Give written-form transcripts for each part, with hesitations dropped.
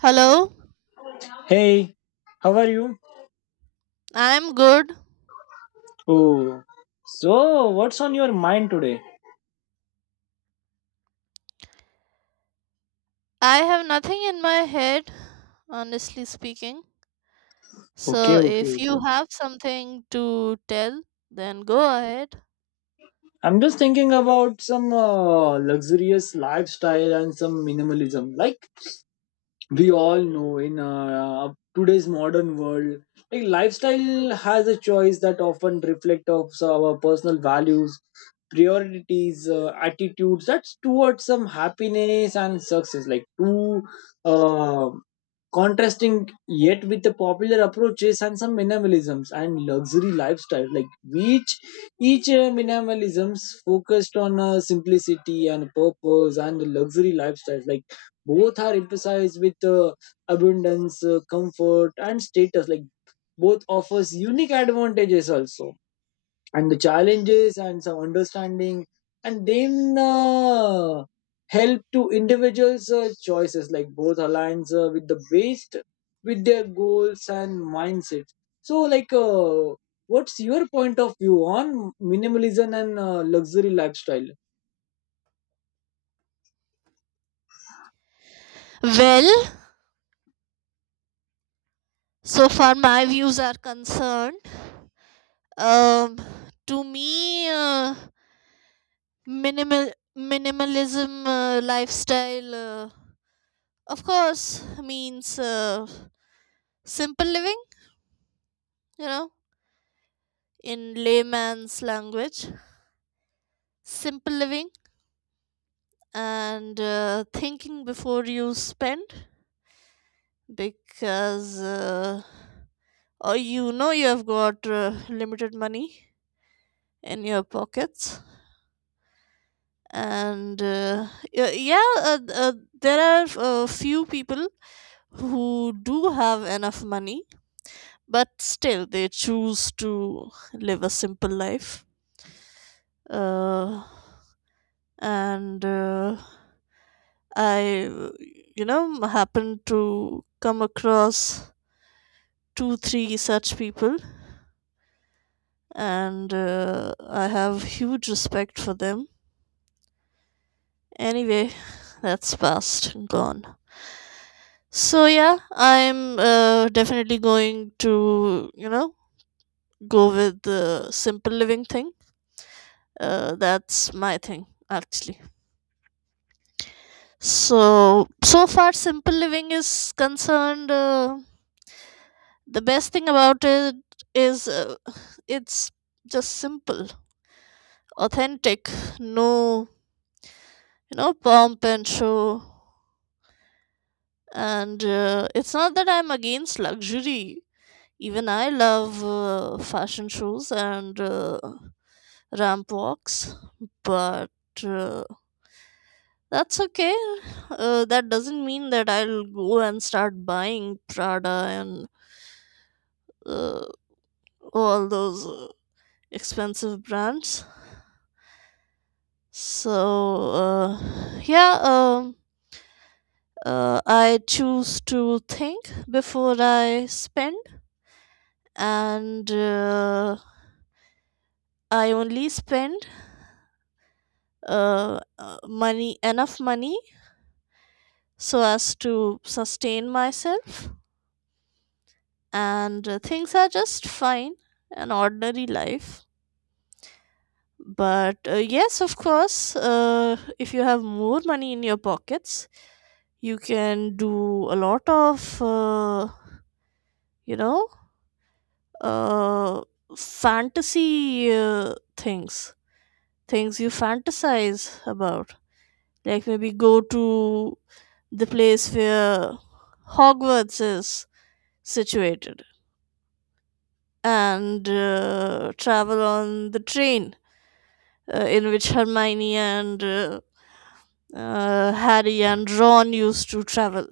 Hello, Hey, how are you? I'm good. Oh, so what's on your mind today? I have nothing in my head, honestly speaking. So Okay, if okay. you have something to tell, then go ahead. I'm just thinking about some luxurious lifestyle and some minimalism. Like we all know in today's modern world, like lifestyle has a choice that often reflect of our personal values, priorities, attitudes. That's towards some happiness and success. Like to uh, contrasting yet with the popular approaches and some minimalisms and luxury lifestyle like which each minimalisms focused on simplicity and purpose, and the luxury lifestyle like both are emphasized with abundance, comfort and status, like both offers unique advantages also, and the challenges and some understanding. And then help to individuals choices, like both aligns with the best with their goals and mindset. So like what's your point of view on minimalism and luxury lifestyle? Well, so far my views are concerned, um, to me, minimal minimalism lifestyle, of course, means simple living. You know, in layman's language, simple living and thinking before you spend because or you know you have got limited money in your pockets and yeah, there are few people who do have enough money, but still they choose to live a simple life, uh, and I you know happened to come across two or three such people, and I have huge respect for them. Anyway, that's past and gone. So yeah, I'm definitely going to, you know, go with the simple living thing. That's my thing, actually. So so far simple living is concerned, the best thing about it is, it's just simple, authentic. No, you know, pomp and show. And it's not that I'm against luxury. Even I love fashion shows and ramp walks, but that's okay. That doesn't mean that I'll go and start buying Prada and uh, all those expensive brands. So uh, yeah um, I choose to think before I spend, and I only spend money enough money so as to sustain myself, and things are just fine, an ordinary life. But yes, of course, if you have more money in your pockets, you can do a lot of you know uh, fantasy things, things you fantasize about, like maybe go to the place where Hogwarts is situated, and travel on the train in which Hermione and Harry and Ron used to travel.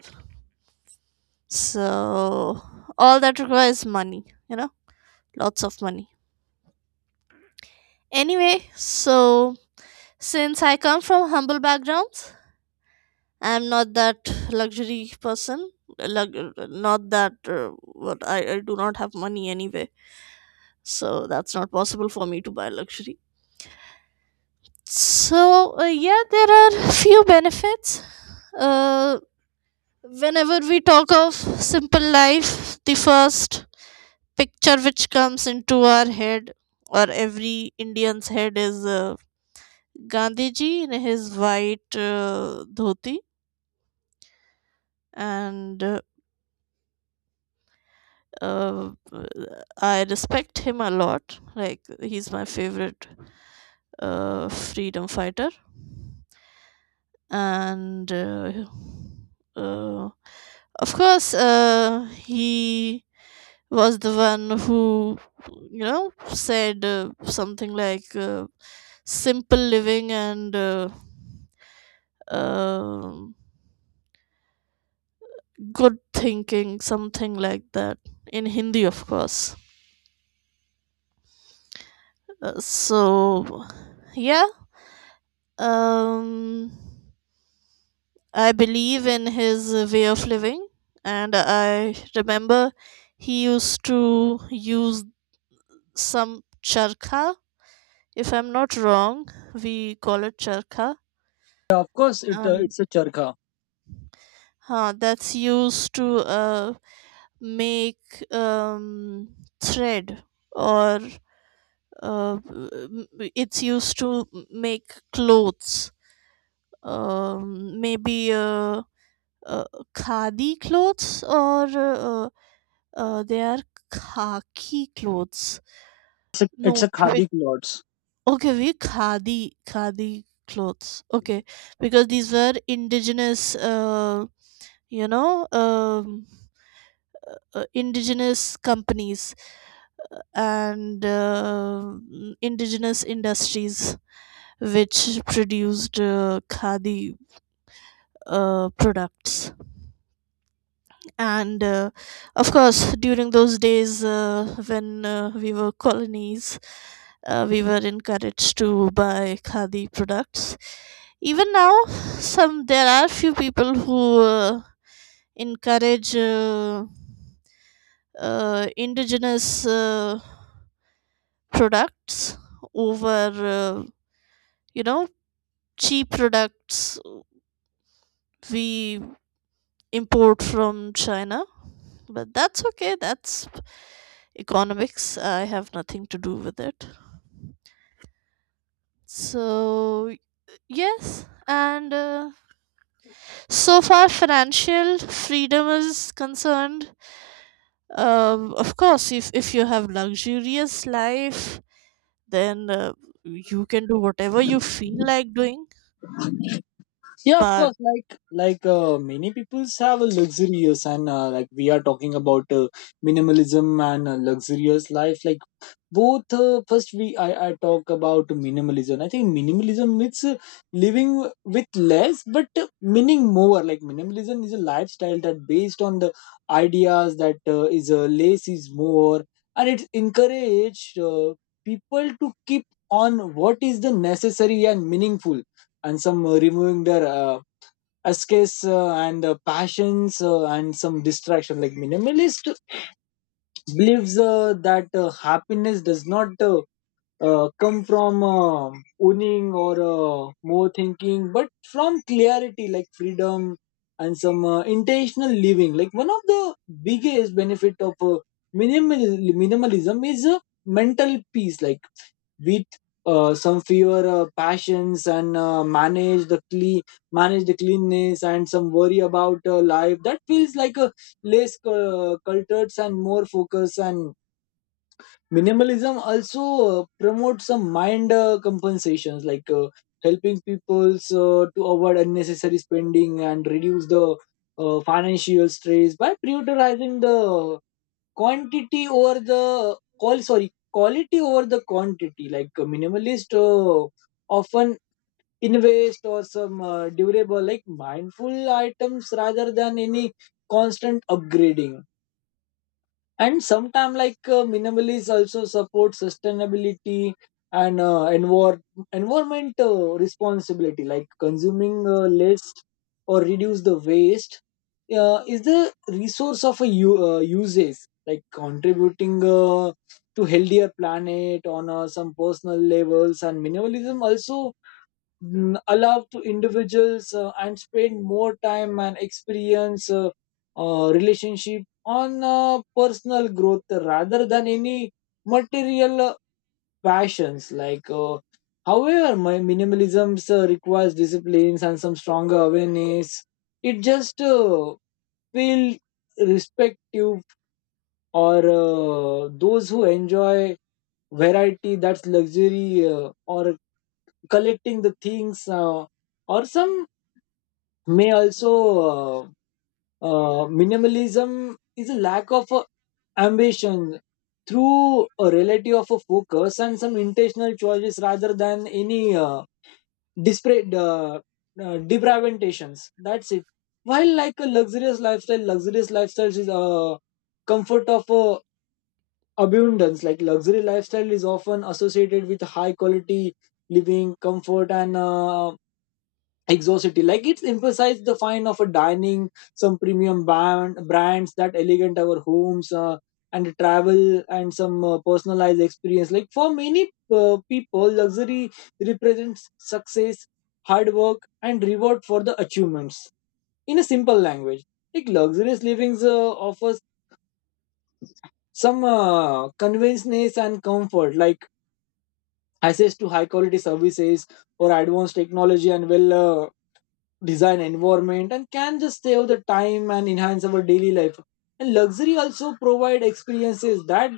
So, all that requires money, you know, lots of money. Anyway, so since I come from humble backgrounds, I'm not that luxury person. Not that I do not have money anyway, so that's not possible for me to buy luxury. So yeah, there are few benefits. uh, Whenever we talk of simple life, the first picture which comes into our head or every Indian's head is, Gandhi ji in his white dhoti. And uh, uh, i respect him a lot. Like, he's my favorite freedom fighter. And uh, of course, he was the one who, you know, said something like, simple living and um good thinking, something like that, in Hindi, of course. So yeah, um I believe in his way of living. And I remember he used to use some charkha. If I'm not wrong, we call it charkha, Yeah, of course and it's a charkha. That's used to make um, thread, or uh, m- m- it's used to make clothes. Maybe uh, khadi clothes, or they are khaki clothes. It's it's No. a khadi clothes. Okay, we khadi clothes. Okay, because these were indigenous, you know, indigenous companies and indigenous industries which produced khadi products. And of course during those days, when we were colonies, we were encouraged to buy khadi products. Even now, some there are few people who encourage indigenous products over you know cheap products we import from China. But that's okay, that's economics, I have nothing to do with it. So yes, and so far financial freedom is concerned, of course if you have luxurious life, then you can do whatever you feel like doing. Yeah, of But course, like many peoples have a luxurious, and like we are talking about minimalism and a luxurious life. Like both first I talk about minimalism. I think minimalism means living with less but meaning more. Like minimalism is a lifestyle that based on the ideas that is less is more, and it encourage people to keep on what is the necessary and meaningful, and some removing their escapes and passions and some distraction. Like minimalist believes that happiness does not come from owning or more thinking, but from clarity, like freedom and some intentional living. Like one of the biggest benefit of minimalism is mental peace. Like with some fewer passions and manage the cleanness and some worry about life that feels like a less cultured and more focus. And minimalism also promotes some mind compensations, like helping people to avoid unnecessary spending and reduce the financial stress by prioritizing the quantity over the call sorry quality over the quantity. Like a minimalist often invest or some durable like mindful items rather than any constant upgrading. And sometimes, like minimalists also support sustainability and environment responsibility, like consuming less or reduce the waste is the resource of a uses, like contributing to healthier planet on some personal levels. And minimalism also allowed to individuals and spend more time and experience relationship on personal growth rather than any material passions like however my minimalism requires disciplines and some stronger awareness. It just feel respective or those who enjoy variety, that's luxury or collecting the things or some may also uh, minimalism is a lack of ambition through a relative of a focus and some intentional choices rather than any disparate deprivations. That's it. While like a luxurious lifestyle, luxurious lifestyles is comfort of abundance. Like luxury lifestyle is often associated with high quality living comfort and Exosity, like it's emphasized the fine of a dining, some brands that elegant our homes and travel and some personalized experience. Like for many people, luxury represents success, hard work, and reward for the achievements. In a simple language, like luxurious living offers some convenience and comfort, like access to high quality services or advanced technology and well design environment, and can just save the time and enhance our daily life. And luxury also provide experiences that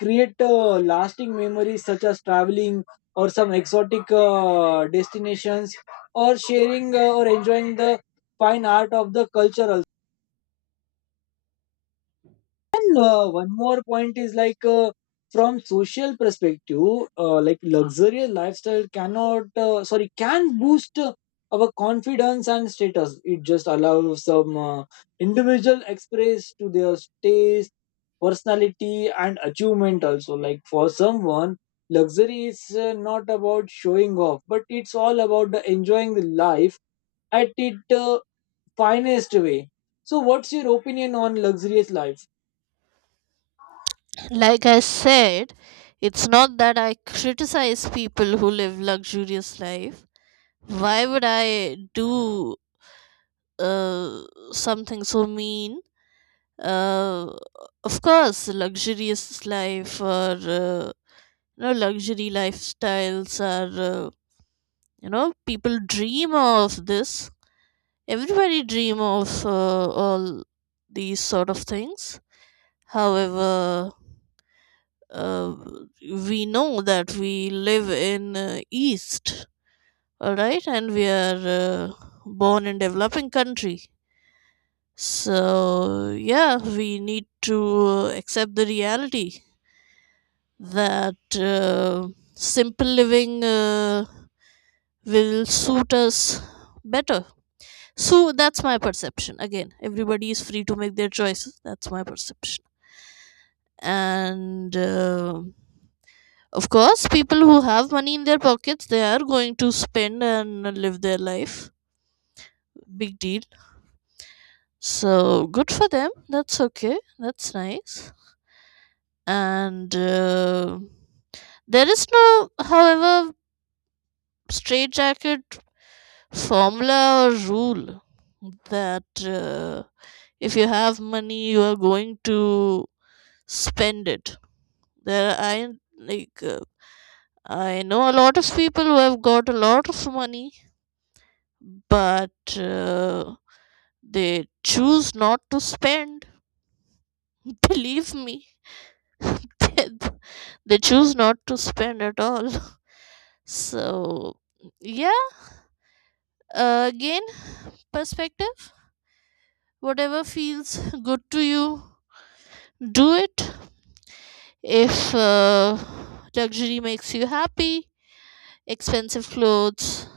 create lasting memories such as traveling or some exotic destinations or sharing or enjoying the fine art of the culture also. And one more point is like from social perspective, like luxurious lifestyle cannot sorry can boost our confidence and status. It just allows some individual express to their taste, personality, and achievement. Also, like for someone, luxury is not about showing off, but it's all about the enjoying the life at its finest way. So, what's your opinion on luxurious life? like I said, it's not that I criticize people who live luxurious life. Why would I do uh, something so mean? uh, of course, luxurious life or you know luxury lifestyles are, you know, people dream of this, everybody dream of all these sort of things. However, uh, we know that we live in east, all right, and we are born in developing country. So yeah, we need to accept the reality that simple living will suit us better. So that's my perception. Again, everybody is free to make their choices. That's my perception. And of course, people who have money in their pockets, they are going to spend and live their life. Big deal. So good for them. That's okay. That's nice. And there is no, however, straitjacket formula or rule that if you have money you are going to spend it. There I Like I know a lot of people who have got a lot of money, but they choose not to spend. Believe me, they, they choose not to spend at all. So yeah, again, perspective. Whatever feels good to you, do it. If luxury makes you happy, expensive clothes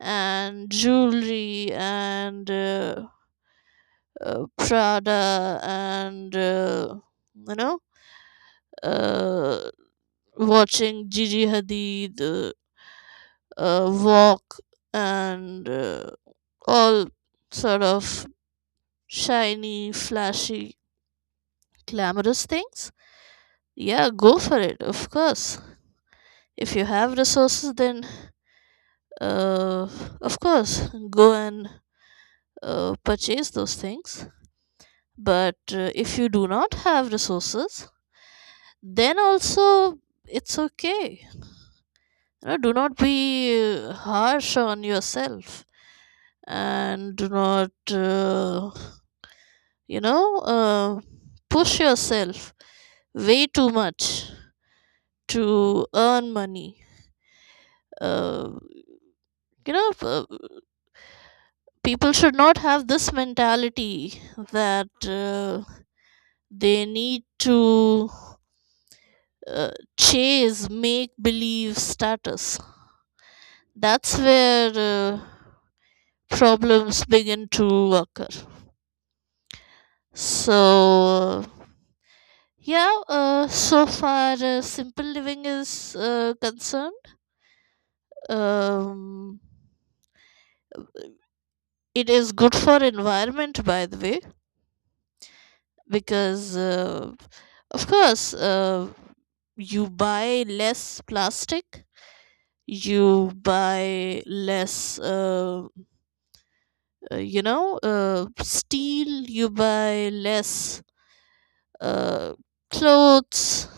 and jewelry and Prada and you know uh, watching Gigi Hadid walk, and all sort of shiny, flashy, glamorous things. Yeah, go for it, of course. If you have resources, then uh, of course, go and purchase those things. But if you do not have resources, then also it's okay. You know, do not be harsh on yourself, and do not, you know, uh, push yourself way too much to earn money. Uh, you know, uh, People should not have this mentality that. They need to uh, chase make believe status. That's where problems begin to occur. So, yeah, so far, simple living is concerned. Um, it is good for environment, by the way, because of course you buy less plastic, you buy less uh, you know uh, steel, you buy less uh, clothes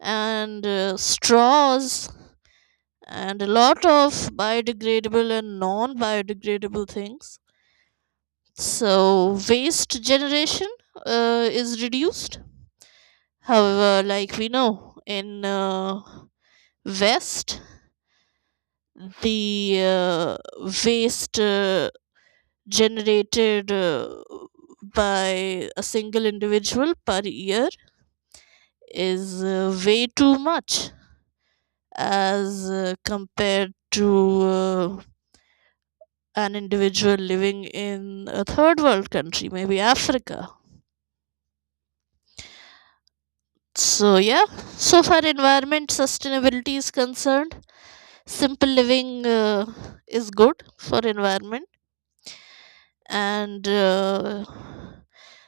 and straws and a lot of biodegradable and non biodegradable things. So waste generation is reduced. However, like we know, in west, the waste generated by a single individual per year is way too much as compared to an individual living in a third world country, maybe Africa. So, yeah, so far, environment sustainability is concerned, simple living is good for environment. And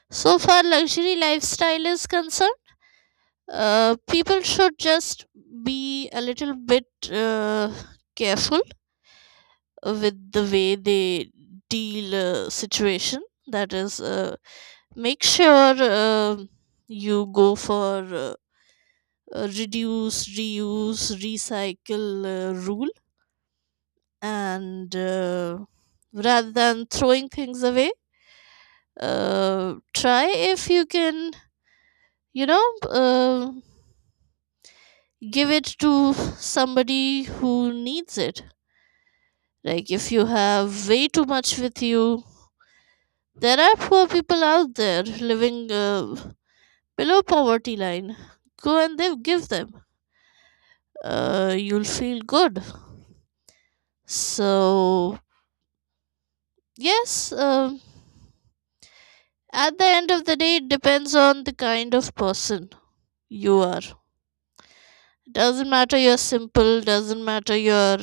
so far luxury lifestyle is concerned, people should just be a little bit uh, careful with the way they deal situation. That is, make sure you go for reduce reuse recycle rule, and rather than throwing things away, try, if you can, you know, give it to somebody who needs it. Like if you have way too much with you, there are poor people out there living below poverty line. Go and they give them. You'll feel good. So yes, at the end of the day, it depends on the kind of person you are. Doesn't matter you're simple. Doesn't matter you're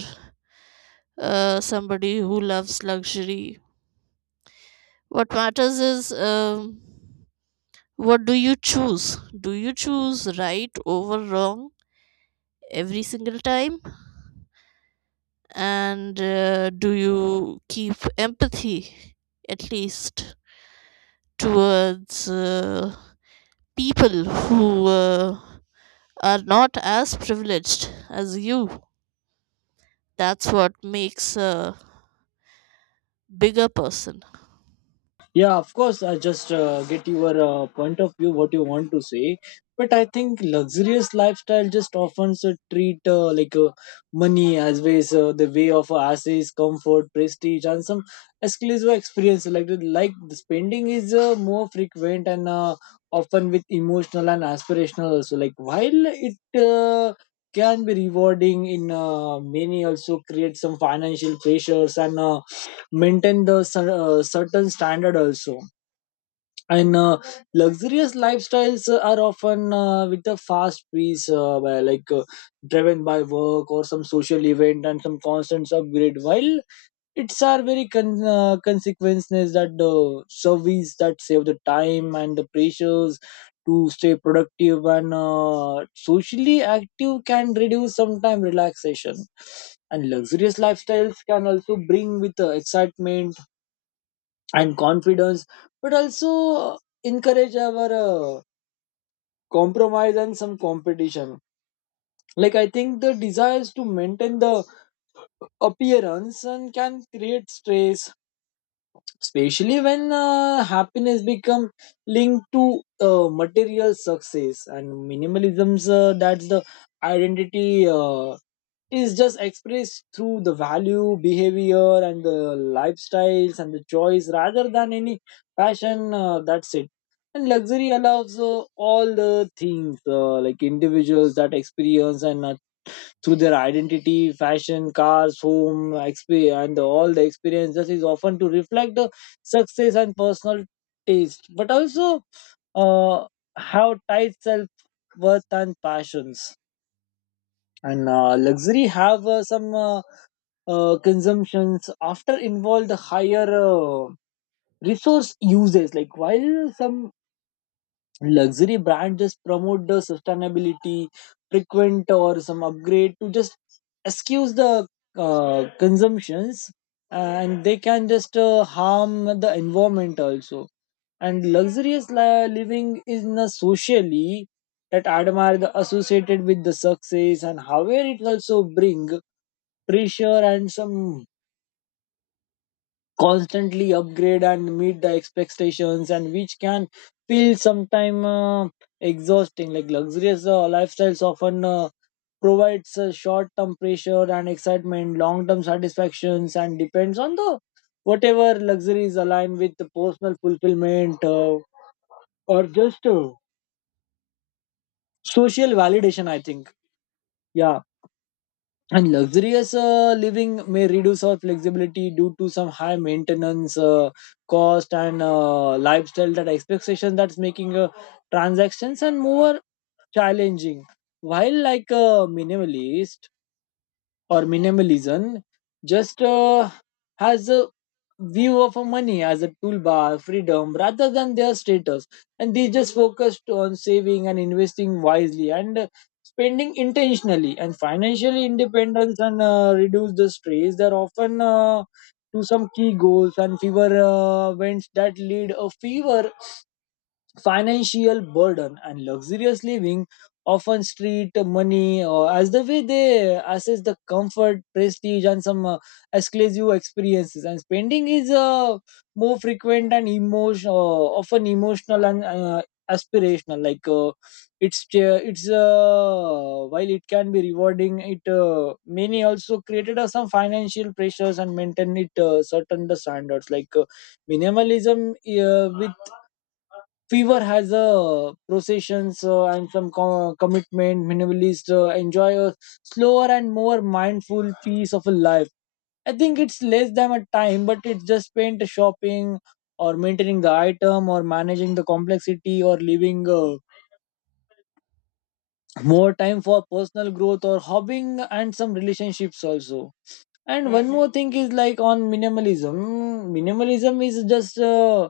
somebody who loves luxury. What matters is, what do you choose? Do you choose right over wrong every single time? And do you keep empathy, at least, towards people who are not as privileged as you? That's what makes a bigger person. Yeah, of course. I just get your point of view, what you want to say. But I think luxurious lifestyle just often so treat like money as ways the way of assets, comfort, prestige, and some exclusive experience. Like like the spending is more frequent and often with emotional and aspirational also. Like while it uh, can be rewarding in many, also create some financial pressures. And maintain the certain standard also. And luxurious lifestyles are often with a fast pace like driven by work or some social event and some constant upgrade, while it's are very consequences that the service that save the time and the pressures to stay productive and socially active can reduce sometime relaxation. And luxurious lifestyles can also bring with excitement and confidence, but also encourage our compromise and some competition. Like I think the desires to maintain the appearance, and can create stress, especially when happiness become linked to material success. And minimalism's that's the identity is just expressed through the value, behavior, and the lifestyles and the choice rather than any passion. That's it. And luxury allows all the things like individuals that experience and through their identity, fashion, cars, home, experience, and all the experiences is often to reflect the success and personal taste, but also uh, have tight self worth and passions. And luxury have some. Consumptions after involved higher resource uses, like while some luxury brands just promote the sustainability frequent or some upgrade to just excuse the consumptions, and they can just harm the environment also. And living is not socially that admire the associated with the success, and however it also bring pressure and some constantly upgrade and meet the expectations, and which can feel sometime exhausting. Like luxurious lifestyles often provides short-term pressure and excitement, long-term satisfactions, and depends on the whatever luxury is aligned with the personal fulfillment or just social validation, I think. Yeah. And luxurious living may reduce our flexibility due to some high maintenance cost and lifestyle that expectation, that's making transactions and more challenging. While like a minimalist or minimalism just has a view of a money as a toolbar freedom rather than their status, and they just focused on saving and investing wisely and spending intentionally and financial independence, and reduce the stress, they're often to some key goals and fever events that lead a fever financial burden. And luxurious living often treat money as the way they assess the comfort, prestige and some exclusive experiences, and spending is more frequent and emotion often emotional and aspirational. Like it's while it can be rewarding, it many also created some financial pressures, and maintain it certain the standards. Like minimalism with fever has a processions and some commitment. Minimalist enjoy a slower and more mindful piece of a life. I think it's less than a time, but it's just spent shopping or maintaining the item or managing the complexity, or leaving more time for personal growth or hobbying and some relationships also. And one Mhm. more thing is like on minimalism, minimalism is just uh,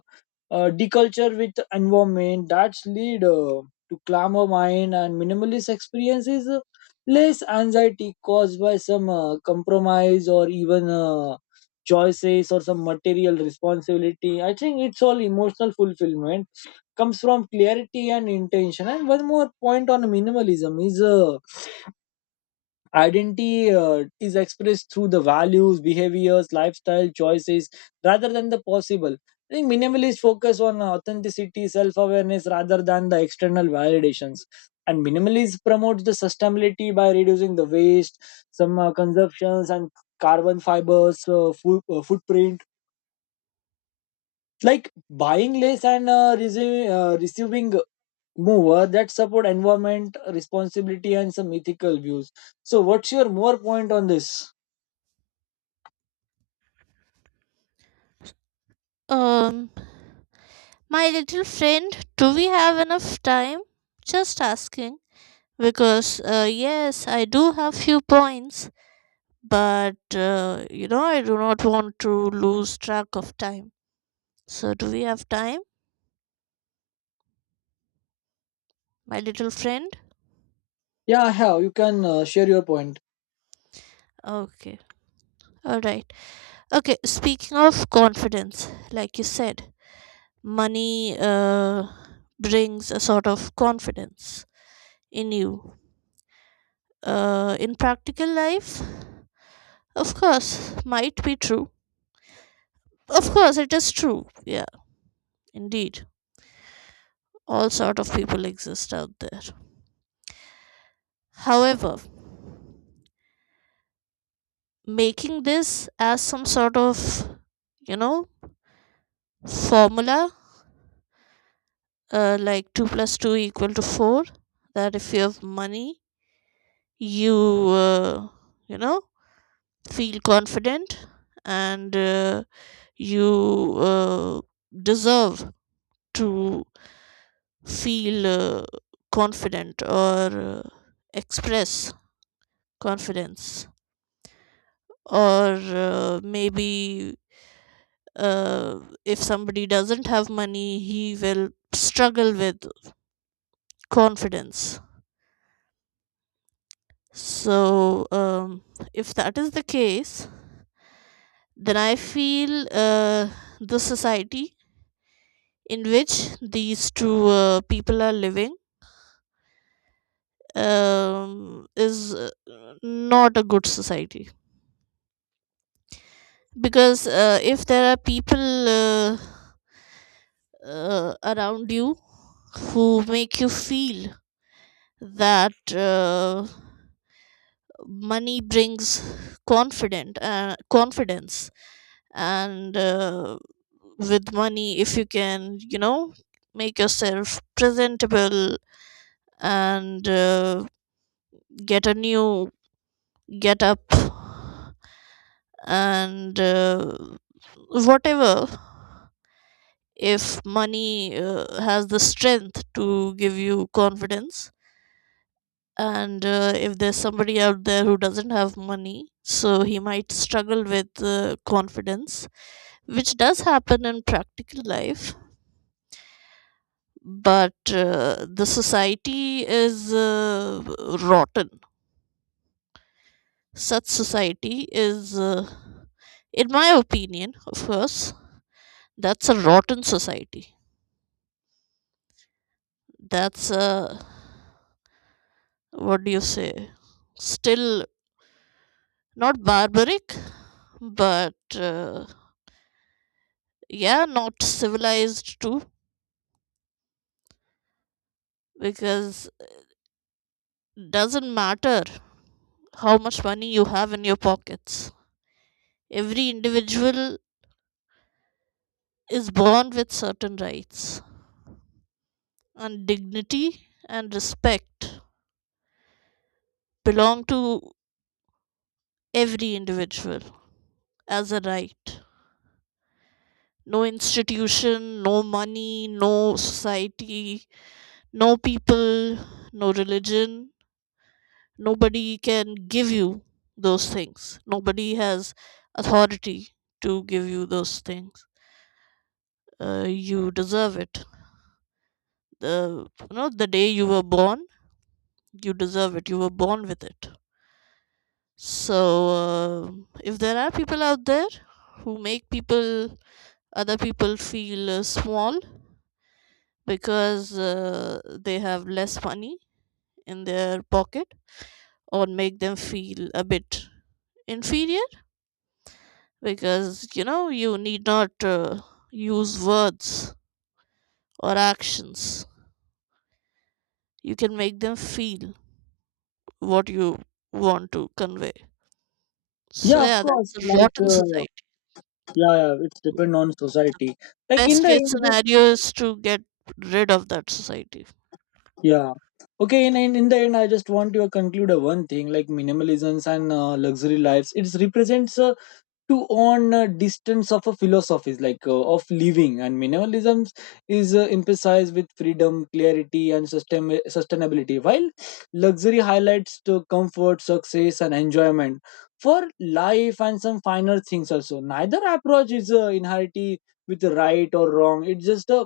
uh, deculture with environment that's lead to calmer mind. And minimalist experiences less anxiety caused by some compromise or even choices or some material responsibility. I think it's all emotional fulfillment comes from clarity and intention. And one more point on minimalism is Identity is expressed through the values, behaviors, lifestyle choices rather than the possible. I think minimalists focus on authenticity, self awareness rather than the external validations. And minimalism promotes the sustainability by reducing the waste, some consumptions, and carbon fibers, food, footprint. Like buying less and receiving more, that support environment, responsibility, and some ethical views. So, what's your more point on this? um my little friend, do we have enough time? Just asking, because yes, I do have few points, but you know, I do not want to lose track of time. So do we have time, my little friend? Yeah, I have. You can share your point. Okay. All right. Okay. Speaking of confidence, like you said, money brings a sort of confidence in you. In practical life, of course, might be true. Of course, it is true. Yeah, indeed. All sort of people exist out there. However, making this as some sort of, you know, formula, like 2 plus 2 equal to 4, that if you have money, you, uh, you know, feel confident, and you uh, deserve to feel confident, or express confidence, or maybe uh, if somebody doesn't have money, he will struggle with confidence. So, if that is the case, then I feel the society in which these two people are living, is not a good society. Because if there are people uh, around you who make you feel that, money brings confident confidence, and with money if you can, you know, make yourself presentable, and get a new get up and whatever, if money has the strength to give you confidence, and if there's somebody out there who doesn't have money, so he might struggle with confidence, which does happen in practical life, but the society is rotten. Such society is, in my opinion, of course, that's a rotten society. That's a, what do you say, still not barbaric, but yeah, not civilized too, because doesn't matter how much money you have in your pockets. Every individual is born with certain rights and dignity and respect. Belong to every individual as a right. No institution, no money, no society, no people, no religion. Nobody can give you those things. Nobody has authority to give you those things. You deserve it. The You know the day you were born, you deserve it. You were born with it. So, if there are people out there who make other people feel small because they have less money in their pocket, or make them feel a bit inferior, because you know you need not use words or actions, you can make them feel what you want to convey. So Yeah, of yeah, course. that's a Like, rotten society. yeah, yeah, it's depend on society. Like in Best the case end, the- scenario is to get rid of that society. yeah. Okay, in, in the end, I just want to conclude a one thing, like minimalisms and luxury lives. It represents a to own a distance of a philosophies like of living. And minimalism is emphasized with freedom clarity and sustainability, while luxury highlights to comfort success and enjoyment for life and some finer things also. Neither approach is inherently with right or wrong. It's just a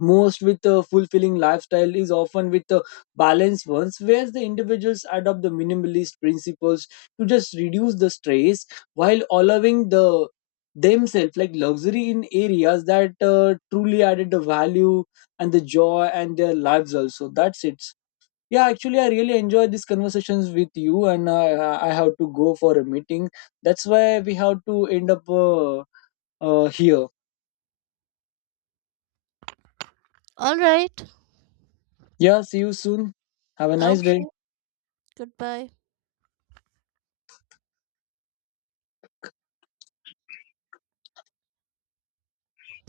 most with a fulfilling lifestyle is often with the balanced ones, where the individuals adopt the minimalist principles to just reduce the stress, while allowing the themselves like luxury in areas that truly added the value and the joy and their lives also. That's it. Yeah, actually I really enjoy these conversations with you, and I have to go for a meeting. That's why we have to end up here. All right. Yeah, see you soon. Have a nice day. Okay. Goodbye.